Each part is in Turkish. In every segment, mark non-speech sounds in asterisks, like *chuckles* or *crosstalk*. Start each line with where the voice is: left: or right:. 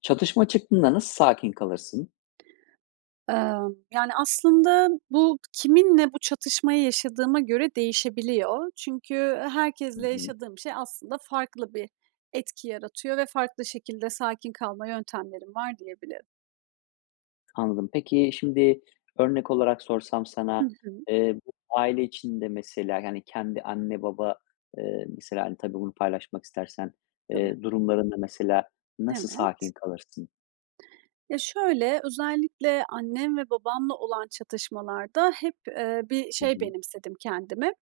left: Çatışma çıktığında nasıl sakin kalırsın?
right: Imm, yani, aslında bu kiminle bu çatışmayı yaşadığıma göre değişebiliyor. Çünkü
left: Hı
right: herkesle
left: hı.
right: yaşadığım şey aslında farklı bir etki yaratıyor ve farklı şekilde sakin kalma yöntemlerim var diyebilirim.
left: Anladım. Peki şimdi örnek olarak sorsam
right: Hı
left: sana,
right: hı.
left: eee, aile içinde mesela, yani, kendi anne, baba, ııı, mesela, hani, tabii bunu paylaşmak istersen,
right: Tabii.
left: eee, durumlarında mesela nasıl sakin
right: Evet.
left: kalırsın?
right: Ya, şöyle, özellikle annem ve babamla olan çatışmalarda hep, ııı, bir
left: Hı
right: şey
left: hı.
right: benimsedim kendime.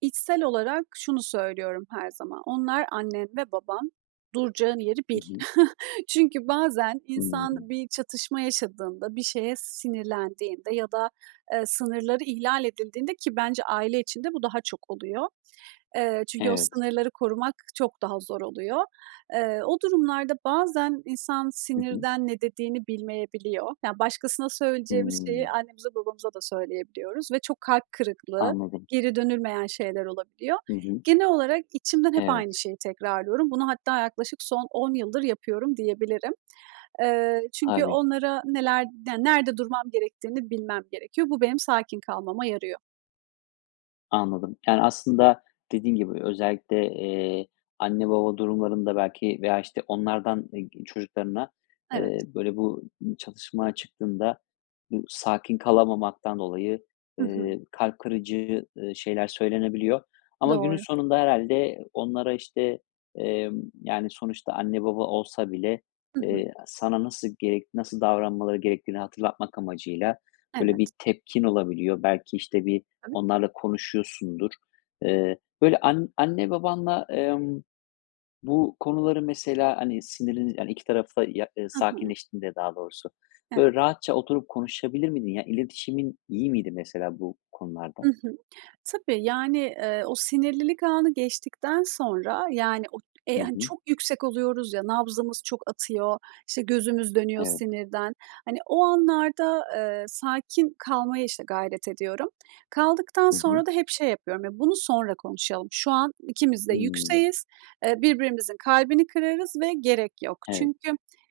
right: İçsel olarak şunu söylüyorum her zaman: "Onlar annen ve baban, duracağın yeri
left: Hı
right: bil."
left: hı.
right: *chuckles* Çünkü bazen insan
left: Hıı.
right: bir çatışma yaşadığında, bir şeye sinirlendiğinde ya da, ııı, sınırları ihlal edildiğinde ki bence aile içinde bu daha çok oluyor. Eee, çünkü o
left: Evet.
right: sınırları korumak çok daha zor oluyor. Iıı, o durumlarda bazen insan
left: Hı hı.
right: sinirden ne dediğini bilmeyebiliyor. Yani, başkasına söyleyeceğimiz şeyi
left: Hımm.
right: annemize babamıza da söyleyebiliyoruz ve çok kalp kırıklığı,
left: Anladım.
right: geri dönülmeyen şeyler olabiliyor.
left: Hı hı.
right: Genel olarak içimden hep aynı
left: Evet.
right: şeyi tekrarlıyorum. Bunu hatta yaklaşık son 10 yıldır yapıyorum diyebilirim. Iıı, çünkü
left: Tabii.
right: onlara neler den nerede durmam gerektiğini bilmem gerekiyor. Bu benim sakin kalmama yarıyor.
left: Anladım. Yani, aslında dediğin gibi özellikle, eee, anne baba durumlarında belki veya, işte, onlardan, eee, çocuklarına,
right: Evet.
left: eee, böyle, bu çatışma çıktığında bu sakin kalamamaktan dolayı,
right: Hı hı.
left: eee, kalp kırıcı, ııı, şeyler söylenebiliyor. Ama günün
right: Doğru.
left: sonunda herhâlde onlara, işte, emm, yani, sonuçta anne baba olsa bile,
right: Hı hı.
left: eee, sana nasıl gerek nasıl davranmaları gerektiğini hatırlatmak amacıyla, böyle,
right: Evet.
left: bir tepkin olabiliyor. Belki, işte, bir onlarla konuşuyorsundur. Eee, böyle, an anne babanla, emm, bu konuları mesela, hani, siniriniz yani, iki tarafta ya eee,
right: Hı hı.
left: sakinleştiğinde daha doğrusu,
right: Evet.
left: böyle, rahatça oturup, konuşabilir miydin? İletişimin iyi miydi mesela bu
right: I
left: konularda?
right: hı, tabii, yani, eee, o sinirlilik anı geçtikten sonra, yani, o,
left: Hı
right: eee, hani,
left: hı.
right: çok yüksek oluyoruz ya, nabzımız çok atıyor, işte, gözümüz dönüyor
left: Evet.
right: sinirden. Hani, o anlarda, eee, sakin kalmaya, işte, gayret ediyorum. Kaldıktan
left: Hı hı.
right: sonra da hep şey yapıyorum, "Ya, bunu sonra konuşalım. Şu an ikimiz de
left: Hıı.
right: yükseğiz. Eee, birbirimizin kalbini kırarız ve gerek yok."
left: Evet.
right: Çünkü,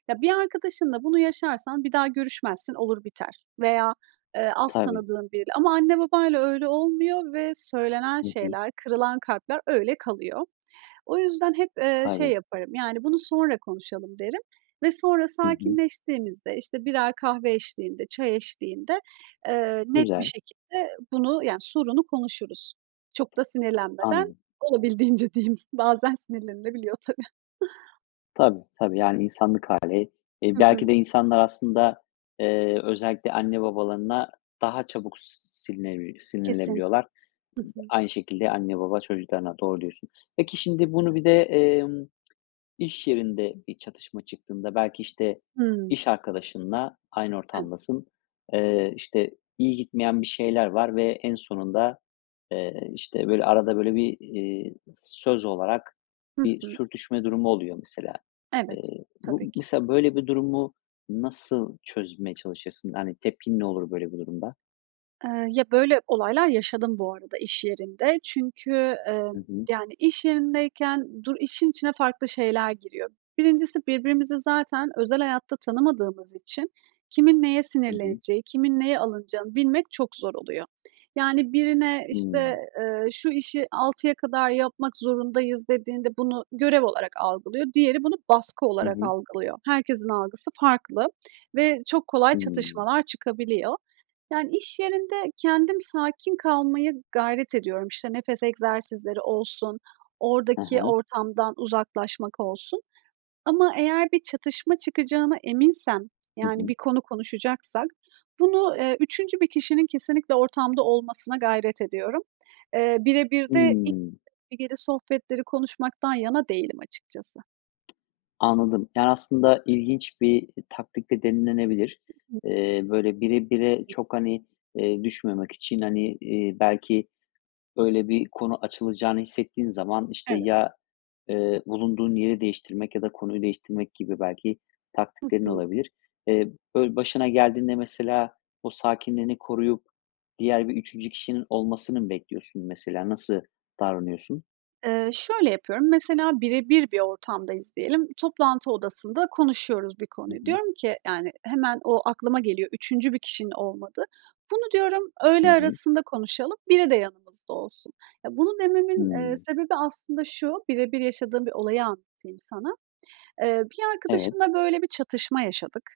right: ya, bir arkadaşınla bunu yaşarsan bir daha görüşmezsin, olur biter veya, eee, az
left: Tabii.
right: tanıdığın biriyle. Ama anne babayla öyle olmuyor ve söylenen
left: Hı hı.
right: şeyler, kırılan kalpler öyle kalıyor. O yüzden hep, eee, şey
left: Tabii.
right: yaparım. Yani, bunu sonra konuşalım derim. Ve sonra
left: Hı hı.
right: sakinleştiğimizde, işte, birer kahve eşliğinde, çay eşliğinde, eee, net bir
left: Güzel.
right: şekilde bunu, yani, sorunu konuşuruz. Çok da sinirlenmeden.
left: Anladım.
right: Olabildiğince diyeyim, bazen sinirlenilebiliyor tabii. *chuckles*
left: Tabii, tabii. Yani, insanlık hâli. İii,
right: Hı
left: belki
right: hı.
left: de insanlar aslında, eee, özellikle anne babalarına daha çabuk silinebilir
right: Kesin
left: sinirlenebiliyorlar.
right: Hı hı.
left: Aynı şekilde anne baba çocuklarına, doğru diyorsun. Peki, şimdi bunu bir de, emm, iş yerinde bir çatışma çıktığında belki, işte,
right: Hıı.
left: iş arkadaşınla aynı
right: Evet.
left: ortamdasın, eee, işte, iyi gitmeyen bir şeyler var ve en sonunda, eee, işte, böyle, arada böyle bir, eee, söz olarak
right: Hı
left: bir
right: hı.
left: sürtüşme durumu oluyor, mesela.
right: Evet,
left: Eee, bu
right: tabii ki.
left: mesela, böyle bir durumu nasıl çözmeye çalışırsın? Yani, tepkin ne olur böyle bir durumda?
right: Eee, ya, böyle olaylar yaşadım bu arada, iş yerinde. Çünkü, eee,
left: Hı hı.
right: yani, iş yerindeyken dur işin içine farklı şeyler giriyor. 1'incisi, birbirimizi zaten özel hayatta tanımadığımız için kimin neye
left: Hı hı.
right: sinirleneceği, kimin neye alınacağını bilmek çok zor oluyor. Yani, birine,
left: Hıı.
right: işte, eee, "Şu işi 6'ya kadar yapmak zorundayız." dediğinde bunu görev olarak algılıyor, diğeri bunu baskı
left: Hı
right: olarak
left: hı.
right: algılıyor. Herkesin algısı farklı ve çok kolay
left: Hıı.
right: çatışmalar çıkabiliyor. Yani, iş yerinde kendim sakin kalmaya gayret ediyorum. İşte, nefes egzersizleri olsun,
left: Hı
right: oradaki
left: hı.
right: ortamdan uzaklaşmak olsun. Ama eğer bir çatışma çıkacağına eminsem,
left: Hı
right: yani,
left: hı.
right: bir konu konuşacaksak bunu, eee, 3'üncü bir kişinin kesinlikle ortamda olmasına gayret ediyorum. Eee, bire birde
left: Hıı.
right: *unintelligible* sohbetleri konuşmaktan yana değilim açıkçası.
left: Anladım. Yani, aslında ilginç bir taktik de denilebilir.
right: Hı hı.
left: Eee, böyle, birebire çok, hani, eee, düşmemek için, hani, eee, belki öyle bir konu açılacağını hissettiğin zaman, işte,
right: Evet.
left: ya, eee, bulunduğun yeri değiştirmek ya da konuyu değiştirmek gibi belki
right: Hı
left: taktiklerin
right: hı.
left: olabilir. Eee, böyle, başına geldiğinde, mesela, o sakinliğini koruyup diğer bir 3. kişinin olmasını mı bekliyorsun, mesela? Nasıl davranıyorsun?
right: Eee, şöyle yapıyorum. Mesela, birebir bir ortamdayız diyelim. Toplantı odasında konuşuyoruz bir
left: Hı
right: konuyu.
left: hı.
right: Diyorum ki, yani, hemen o aklıma geliyor, 3. bir kişinin olmadığı. Bunu diyorum,
left: Hı
right: öğle
left: hı.
right: arasında konuşalım, biri de yanımızda olsun. Ya, bunu dememin, eee,
left: Hımm.
right: sebebi aslında şu, birebir yaşadığım bir olayı anlatayım sana. Eee, bir
left: Evet.
right: arkadaşımla, böyle bir çatışma yaşadık.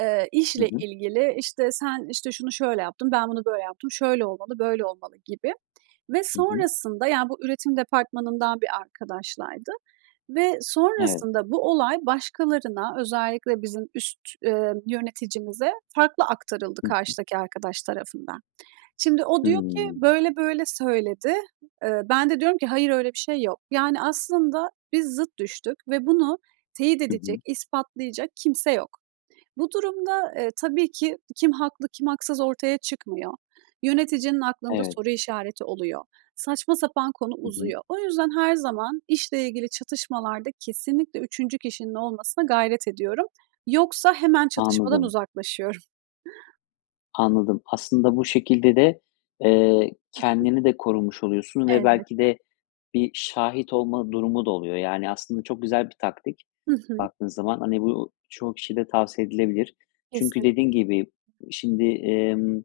right: Eee,
left: Hı
right: işle
left: hı.
right: ilgili. İşte, sen, işte, şunu şöyle yaptın, ben bunu böyle yaptım, şöyle olmalı, böyle olmalı gibi ve
left: Hı hı.
right: sonrasında, yani, bu üretim departmanından bir arkadaşlaydı ve
left: Evet.
right: sonrasında bu olay başkalarına özellikle bizim üst, eee, yöneticimize farklı aktarıldı,
left: Hı hı.
right: karşıdaki arkadaş tarafından. Şimdi o diyor ki,
left: Hımm.
right: böyle böyle söyledi. Eee, ben de diyorum ki, hayır öyle bir şey yok. Yani, aslında biz zıt düştük ve bunu teyit
left: Hı hı.
right: edecek, ispatlayacak kimse yok. Bu durumda, eee, tabii ki kim haklı, kim haksız ortaya çıkmıyor. Yöneticinin aklında
left: Evet.
right: soru işareti oluyor. Saçma sapan konu
left: Hı hı.
right: uzuyor. O yüzden her zaman işle ilgili çatışmalarda kesinlikle 3. kişinin olmasına gayret ediyorum. Yoksa, hemen çatışmadan
left: Anladım.
right: uzaklaşıyorum. *chuckles*
left: Anladım. Aslında bu şekilde de, eee,
right: Hı hı.
left: kendini de korumuş oluyorsun ve belki
right: Elbette.
left: de bir şahit olma durumu da oluyor. Yani, aslında çok güzel bir taktik
right: Hı hı.
left: baktığın zaman. Hani, bu çoğu kişiyede tavsiye edilebilir. Çünkü
right: Kesin.
left: dediğin gibi şimdi, emm,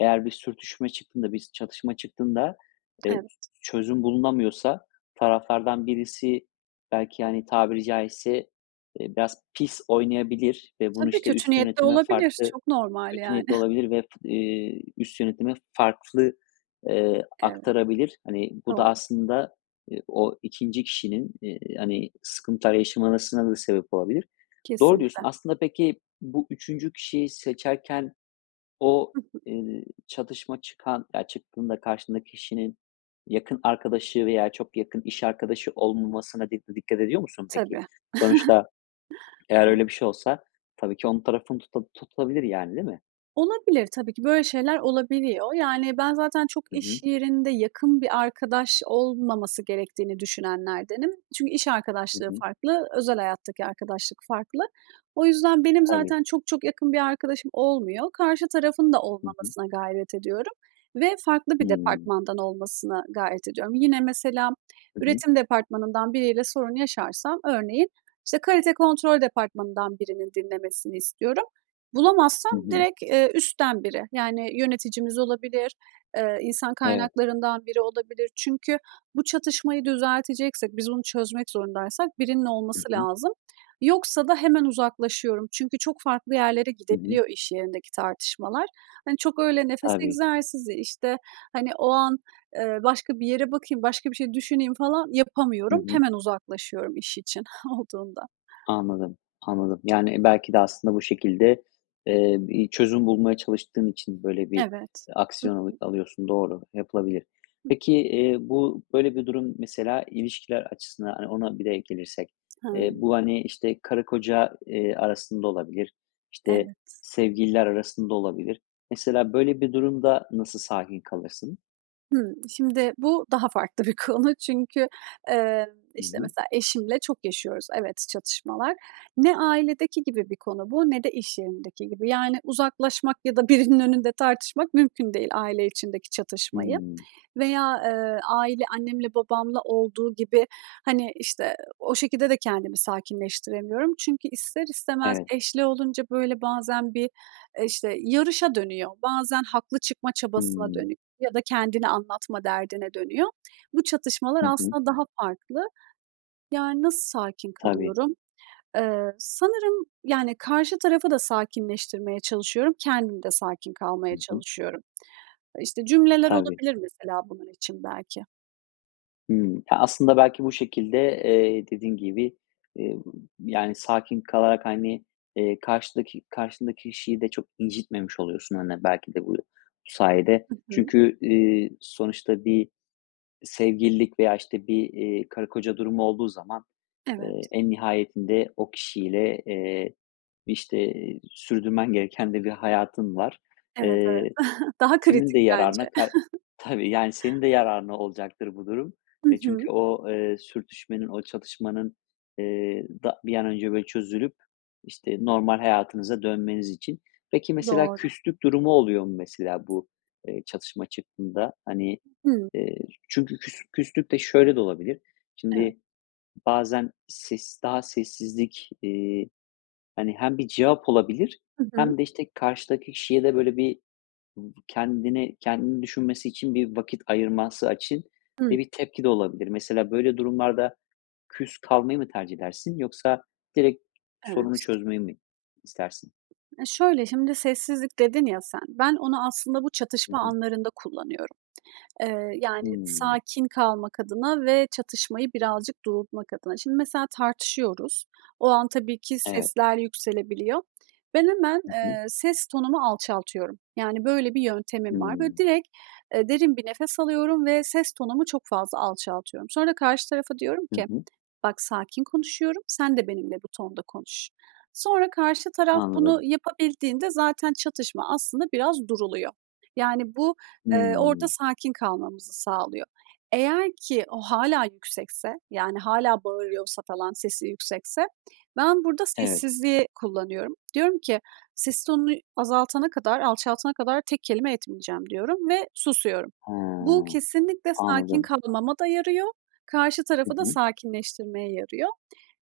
left: eğer bir sürtüşme çıktığında, bir s çatışma çıktığında, eee,
right: Evet.
left: çözüm bulunamıyorsa taraflardan birisi belki, hani, tabiri caizse, eee, biraz pis oynayabilir ve bunu,
right: Tabii,
left: işte,
right: kötü
left: üst
right: niyetli
left: yönetime
right: olabilir,
left: farklı
right: çok normal,
left: kötü
right: yani.
left: niyetli
right: *giggles*
left: olabilir ve eee, üst yönetime farklı, eee,
right: Evet,
left: aktarabilir. Hani, bu da
right: doğru.
left: aslında, eee, o 2'nci kişinin, eee, hani, sıkıntılar yaşamasına da sebep olabilir. Doğru diyorsun.
right: Kesinlikle.
left: Aslında peki, bu 3'üncü kişiyi seçerken o,
right: Hı hı.
left: eee, çatışma çıkan ya, çıktığında karşındaki kişinin yakın arkadaşı veya çok yakın iş arkadaşı olmamasına di dikkat ediyor musun peki?
right: Tabii. *giggles*
left: Sonuçta *swallows* eğer öyle
right: Evet.
left: bir şey olsa tabii ki onun tarafını tuta tutulabilir, yani, değil mi?
right: Olabilir, tabii ki, böyle şeyler olabiliyor. Yani, ben zaten çok
left: Hı
right: iş
left: hı.
right: yerinde yakın bir arkadaş olmaması gerektiğini düşünenlerdenim. Çünkü iş
left: Hı
right: arkadaşlığı
left: hı.
right: farklı, özel hayattaki arkadaşlık farklı. O yüzden benim
left: Tabii.
right: zaten çok çok yakın bir arkadaşım olmuyor. Karşı tarafın da
left: Hı hı.
right: olmamasına gayret ediyorum ve farklı bir
left: Hıı.
right: departmandan olmasına gayret ediyorum. Yine, mesela,
left: Hı hı.
right: üretim departmanından biriyle sorun yaşarsam örneğin, işte, kalite kontrol departmanından birinin dinlemesini istiyorum. Bulamazsam,
left: Hı hı.
right: direkt, eee, üstten biri, yani, yöneticimiz olabilir, eee, insan
left: Evet.
right: kaynaklarından biri olabilir. Çünkü bu çatışmayı düzelteceksek, biz onu çözmek zorundaysak birinin
left: Hı
right: olması
left: hı.
right: lazım. Yoksa da hemen uzaklaşıyorum. Çünkü çok farklı yerlere
left: Hı hı.
right: gidebiliyor iş yerindeki tartışmalar. Hani, çok öyle nefes
left: Tabii.
right: egzersizi, işte, hani, o an, eee, başka bir yere bakayım, başka bir şey düşüneyim, falan
left: Hı
right: yapamıyorum
left: hı.
right: hemen uzaklaşıyorum iş için olduğunda.
left: Anladım, anladım. Yani, belki de aslında bu şekilde, eee, bir çözüm bulmaya çalıştığın için böyle bir,
right: Evet.
left: eee,
right: Hı
left: aksiyon alı
right: hı.
left: alıyorsun. Doğru, yapılabilir.
right: Hı hı.
left: Peki, eee, bu, böyle bir durum mesela ilişkiler açısından, hani, ona bir de gelirsek, eee,
right: Hıı.
left: bu, hani, işte, karı koca, eee, arasında olabilir, işte,
right: Evet.
left: sevgililer arasında olabilir. Mesela, böyle bir durumda nasıl sakin kalırsın?
right: Hıı. Şimdi bu daha farklı bir konu. Çünkü, eee,
left: Hı
right: işte,
left: hı.
right: mesela eşimle çok yaşıyoruz, evet, çatışmalar. Ne ailedeki gibi bir konu bu ne de iş yerindeki gibi. Yani, uzaklaşmak ya da birinin önünde tartışmak mümkün değil aile içindeki çatışmayı
left: Hıı.
right: veya, eee, aile annemle babamla olduğu gibi, hani, işte, o şekilde de kendimi sakinleştiremiyorum. Çünkü ister istemez
left: Evet.
right: eşli olunca, böyle, bazen bir, eee, işte, yarışa dönüyor. Bazen haklı çıkma çabasına
left: Hıı.
right: dönüyor ya da kendini anlatma derdine dönüyor. Bu, çatışmalar
left: Hı hı.
right: aslında daha farklı. Yani, nasıl sakin
left: Tabii.
right: kalıyorum? Eee, sanırım, yani, karşı tarafı da sakinleştirmeye çalışıyorum, kendim de sakin
left: Hı
right: kalmaya
left: hı.
right: çalışıyorum. İşte, cümleler
left: Tabii.
right: olabilir, mesela, bunun için belki.
left: Hıı, ya, aslında belki bu şekilde, eee, dediğin gibi, eee, yani, sakin kalarak, hani, eee, karşıdaki karşındaki kişiyi de çok incitmemiş oluyorsun, hani, belki de bu sayede.
right: Hı hı.
left: Çünkü, iii, sonuçta bir sevgililik veya, işte, bir, eee, karı koca durumu olduğu zaman, eee,
right: Evet.
left: en nihayetinde o kişiyle, eee, işte, eee, sürdürmen gereken de bir hayatın var.
right: Evet, evet.
left: Eee,
right: *chuckles* Daha
left: senin
right: kritik
left: de
right: bence.
left: yararına ka
right: *chuckles*
left: Tabii, yani, senin de yararına olacaktır bu durum.
right: Hı
left: E,
right: hı.
left: çünkü o, eee, sürtüşmenin, o çatışmanın, eee, da bir an önce böyle çözülüp, işte, normal hayatınıza dönmeniz için Peki, mesela
right: Doğru.
left: küslük durumu oluyor mu mesela bu, eee, çatışma çıktığında? Hani,
right: Hıı.
left: eee, çünkü küs küslük de şöyle de olabilir,
right: Evet.
left: şimdi, bazen ses daha sessizlik, eee, hani, hem bir cevap olabilir
right: Hı hı.
left: hem de, işte, karşıdaki kişiye de böyle bir kendini kendini düşünmesi için bir vakit ayırması için
right: Hımm.
left: de bir tepki de olabilir. Mesela böyle durumlarda küs kalmayı mı tercih edersin yoksa direkt sorunu
right: Evet.
left: çözmeyi mi istersin?
right: E, şöyle, şimdi, "sessizlik" dedin ya sen. Ben onu aslında bu
left: Hı
right: çatışma
left: hı.
right: anlarında kullanıyorum. Eee, yani,
left: Hıı.
right: sakin kalmak adına ve çatışmayı birazcık durultmak adına. Şimdi, mesela tartışıyoruz. O an tabii ki
left: Eve
right: sesler yükselebiliyor. Ben, hemen,
left: Hı hı.
right: eee, ses tonumu alçaltıyorum. Yani, böyle bir yöntemim var. Böyle,
left: Hıı.
right: direkt, eee, derin bir nefes alıyorum ve ses tonumu çok fazla alçaltıyorum. Sonra karşı tarafa diyorum
left: Hı
right: ki:
left: hı.
right: "Bak, sakin konuşuyorum, sen de benimle bu tonda konuş." Sonra karşı taraf bunu
left: Anladım.
right: yapabildiğinde zaten çatışma aslında biraz duruluyor. Yani bu, eee, orada
left: Hıı.
right: sakin kalmamızı sağlıyor. Eğer ki o hâlâ yüksekse, yani, hâlâ bağırıyorsa falan sesi yüksekse ben burada
left: Evet.
right: sessizliği kullanıyorum. Diyorum ki: "Ses tonunu ü azaltana kadar, alçaltana kadar tek kelime etmeyeceğim." diyorum ve susuyorum. Bu
left: Ha,
right: kesinlikle sakin
left: anladım.
right: kalmama da yarıyor, karşı
left: Hı
right: tarafı da
left: hı.
right: sakinleştirmeye yarıyor.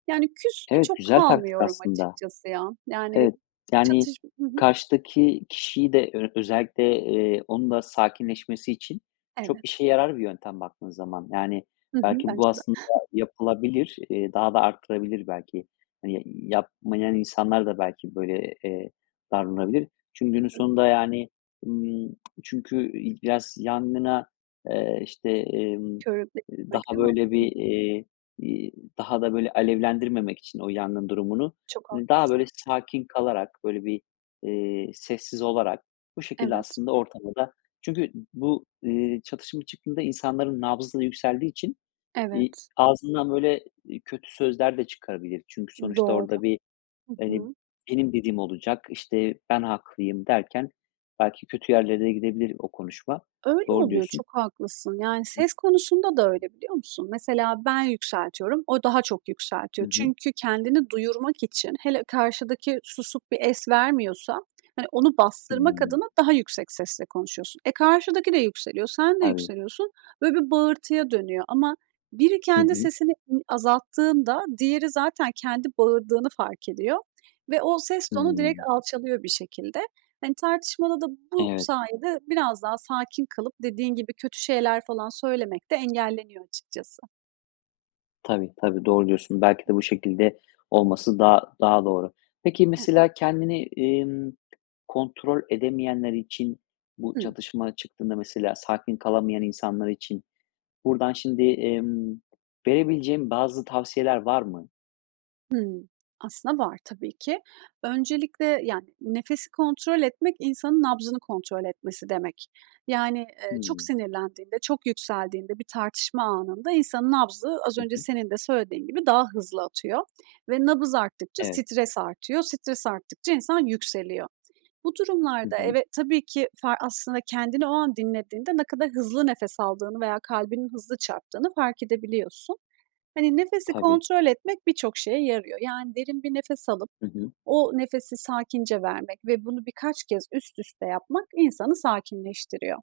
right: Yani, küs de
left: Evet,
right: çok
left: güzel taktik
right: kalmıyorum
left: aslında.
right: açıkçası ya. Yani
left: Evet. Yani,
right: çatışm Hı hı.
left: karşıdaki kişiyi de ö özellikle, eee, onun da sakinleşmesi için çok
right: Evet.
left: işe yarar bir yöntem baktığın zaman. Yani,
right: Hı hı,
left: belki bu
right: bence de.
left: aslında
right: *chuckles*
left: yapılabilir. Eee, daha da arttırabilir belki. Hani, y yapmayan insanlar da belki böyle, eee, davranabilir. Çünkü
right: Hı
left: günün
right: hı.
left: sonunda yani, ımm, çünkü, iii, biraz yangına, eee, işte, emm,
right: Körükle
left: eee,
right: gitmek,
left: daha,
right: değil
left: böyle,
right: mi?
left: bir, eee, iii, daha da, böyle, alevlendirmemek için o yangın durumunu,
right: Çok
left: hani, daha böyle
right: haklısın.
left: sakin kalarak, böyle bir, eee, sessiz olarak bu şekilde
right: Evet.
left: aslında ortamı da Çünkü bu, eee, çatışma çıktığında insanların nabzı da yükseldiği için, iii,
right: Evet.
left: ağzından, böyle, eee, kötü sözler de çıkabilir. Çünkü sonuçta
right: Doğru.
left: orada bir,
right: Hı
left: hani,
right: hı.
left: "Benim dediğim olacak." işte, "Ben haklıyım." derken belki kötü yerlere de gidebilir o konuşma.
right: Öyle
left: Doğru
right: oluyor,
left: diyorsun.
right: çok haklısın. Yani,
left: Hı hı.
right: ses konusunda da öyle, biliyor musun? Mesela ben yükseltiyorum. O daha çok
left: Hı
right: yükseltiyor
left: hı.
right: çünkü kendini duyurmak için hele karşıdaki susup bir es vermiyorsa, hani, onu bastırmak
left: Hıı.
right: adına daha yüksek sesle konuşuyorsun. E, karşıdaki de yükseliyor, sen de
left: Tabii.
right: yükseliyorsun. Böyle bir bağırtıya dönüyor. Ama biri
left: Hı
right: kendi
left: hı.
right: sesini i azalttığında diğeri zaten kendi bağırdığını fark ediyor ve o ses tonu direkt
left: Hıı.
right: alçalıyor bir şekilde. Hani, tartışmada da bu
left: Evet.
right: sayede biraz daha sakin kalıp dediğin gibi kötü şeyler falan söylemek de engelleniyor açıkçası.
left: Tabii, tabii, doğru diyorsun. Belki de bu şekilde olması daha daha doğru. Peki
right: Evet.
left: mesela kendini, emm, kontrol edemeyenler için, bu
right: Hıı.
left: çatışma çıktığında mesela sakin kalamayan insanlar için buradan şimdi, emm, verebileceğin bazı tavsiyeler var mı?
right: Hıı, aslında var tabii ki. Öncelikle, yani, nefesi kontrol etmek insanın nabzını kontrol etmesi demek. Yani, ııı, çok
left: Hıı.
right: sinirlendiğinde, çok yükseldiğinde, bir tartışma anında insanın nabzı, az
left: Hı
right: önce
left: hı.
right: senin de söylediğin gibi daha hızlı atıyor. Ve nabız arttıkça
left: Evet.
right: stres artıyor, stres arttıkça insan yükseliyor. Bu
left: Hı
right: durumlarda
left: hı.
right: eve tabii ki far aslında kendini o an dinlediğinde ne kadar hızlı nefes aldığını veya kalbinin hızlı çarptığını fark edebiliyorsun. Hani, nefesi
left: Tabii.
right: kontrol etmek birçok şeye yarıyor. Yani, derin bir nefes alıp
left: Hı hı.
right: o nefesi sakince vermek ve bunu birkaç kez üst üste yapmak insanı sakinleştiriyor.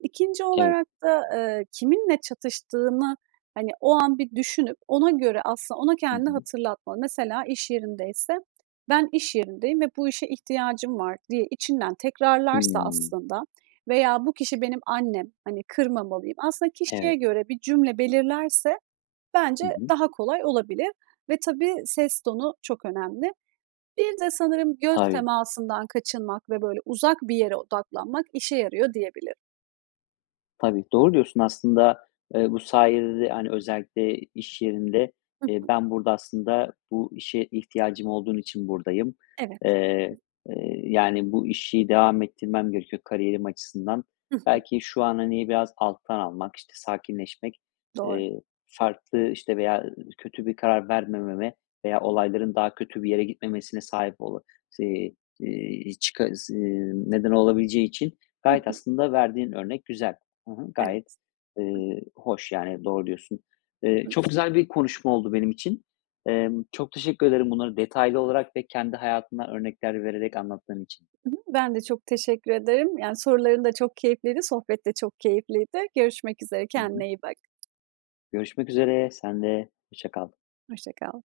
right: 2'nci
left: Evet.
right: olarak da, ııı, kiminle çatıştığını, hani, o an bir düşünüp ona göre aslında ona
left: Hı
right: kendini
left: hı.
right: hatırlatma. Mesela iş yerindeyse, "Ben, iş yerindeyim ve bu işe ihtiyacım var" diye içinden tekrarlarsa
left: Hıı.
right: aslında veya, "Bu kişi benim annem, hani, kırmamalıyım" aslında kişiye
left: Evet.
right: göre bir cümle belirlerse
left: Hı
right: bence
left: hı.
right: daha kolay olabilir ve tabii ses tonu çok önemli. Bir de sanırım göz
left: Tabii.
right: temasından kaçınmak ve böyle uzak bir yere odaklanmak işe yarıyor diyebilirim.
left: Tabii, doğru diyorsun aslında, ııı, bu sayede de, hani, özellikle iş yerinde,
right: Hı
left: iii,
right: hı.
left: "Ben, burada aslında, bu işe ihtiyacım olduğun için buradayım."
right: Evet, hı
left: Eee,
right: hı.
left: eee, yani, "Bu işi devam ettirmem gerekiyor kariyerim açısından.
right: Hı hı.
left: Belki şu an, hani, biraz alttan almak, işte, sakinleşmek,
right: Doğru.
left: eee, farklı, işte, veya, ııı, kötü bir karar vermememe veya olayların daha kötü bir yere gitmemesine sahip olu" sii iii, çıka zı eee, neden olabileceği için
right: Hı
left: gayet
right: hı.
left: aslında verdiğin örnek güzel. Hı hı, gayet,
right: Evet, hı
left: ııı, hoş, yani, doğru diyorsun. Iıı,
right: Hı hı.
left: çok güzel bir konuşma oldu benim için. Emm, çok teşekkür ederim bunları detaylı olarak ve kendi hayatından örnekler vererek anlattığın için.
right: I hı, ben de çok teşekkür ederim. Yani, soruların da çok keyifliydi, sohbet de çok keyifliydi. Görüşmek üzere,
left: Hı hı.
right: kendine iyi bak.
left: Görüşmek üzere, sen de. Hoşça kal.
right: Hoşça kal.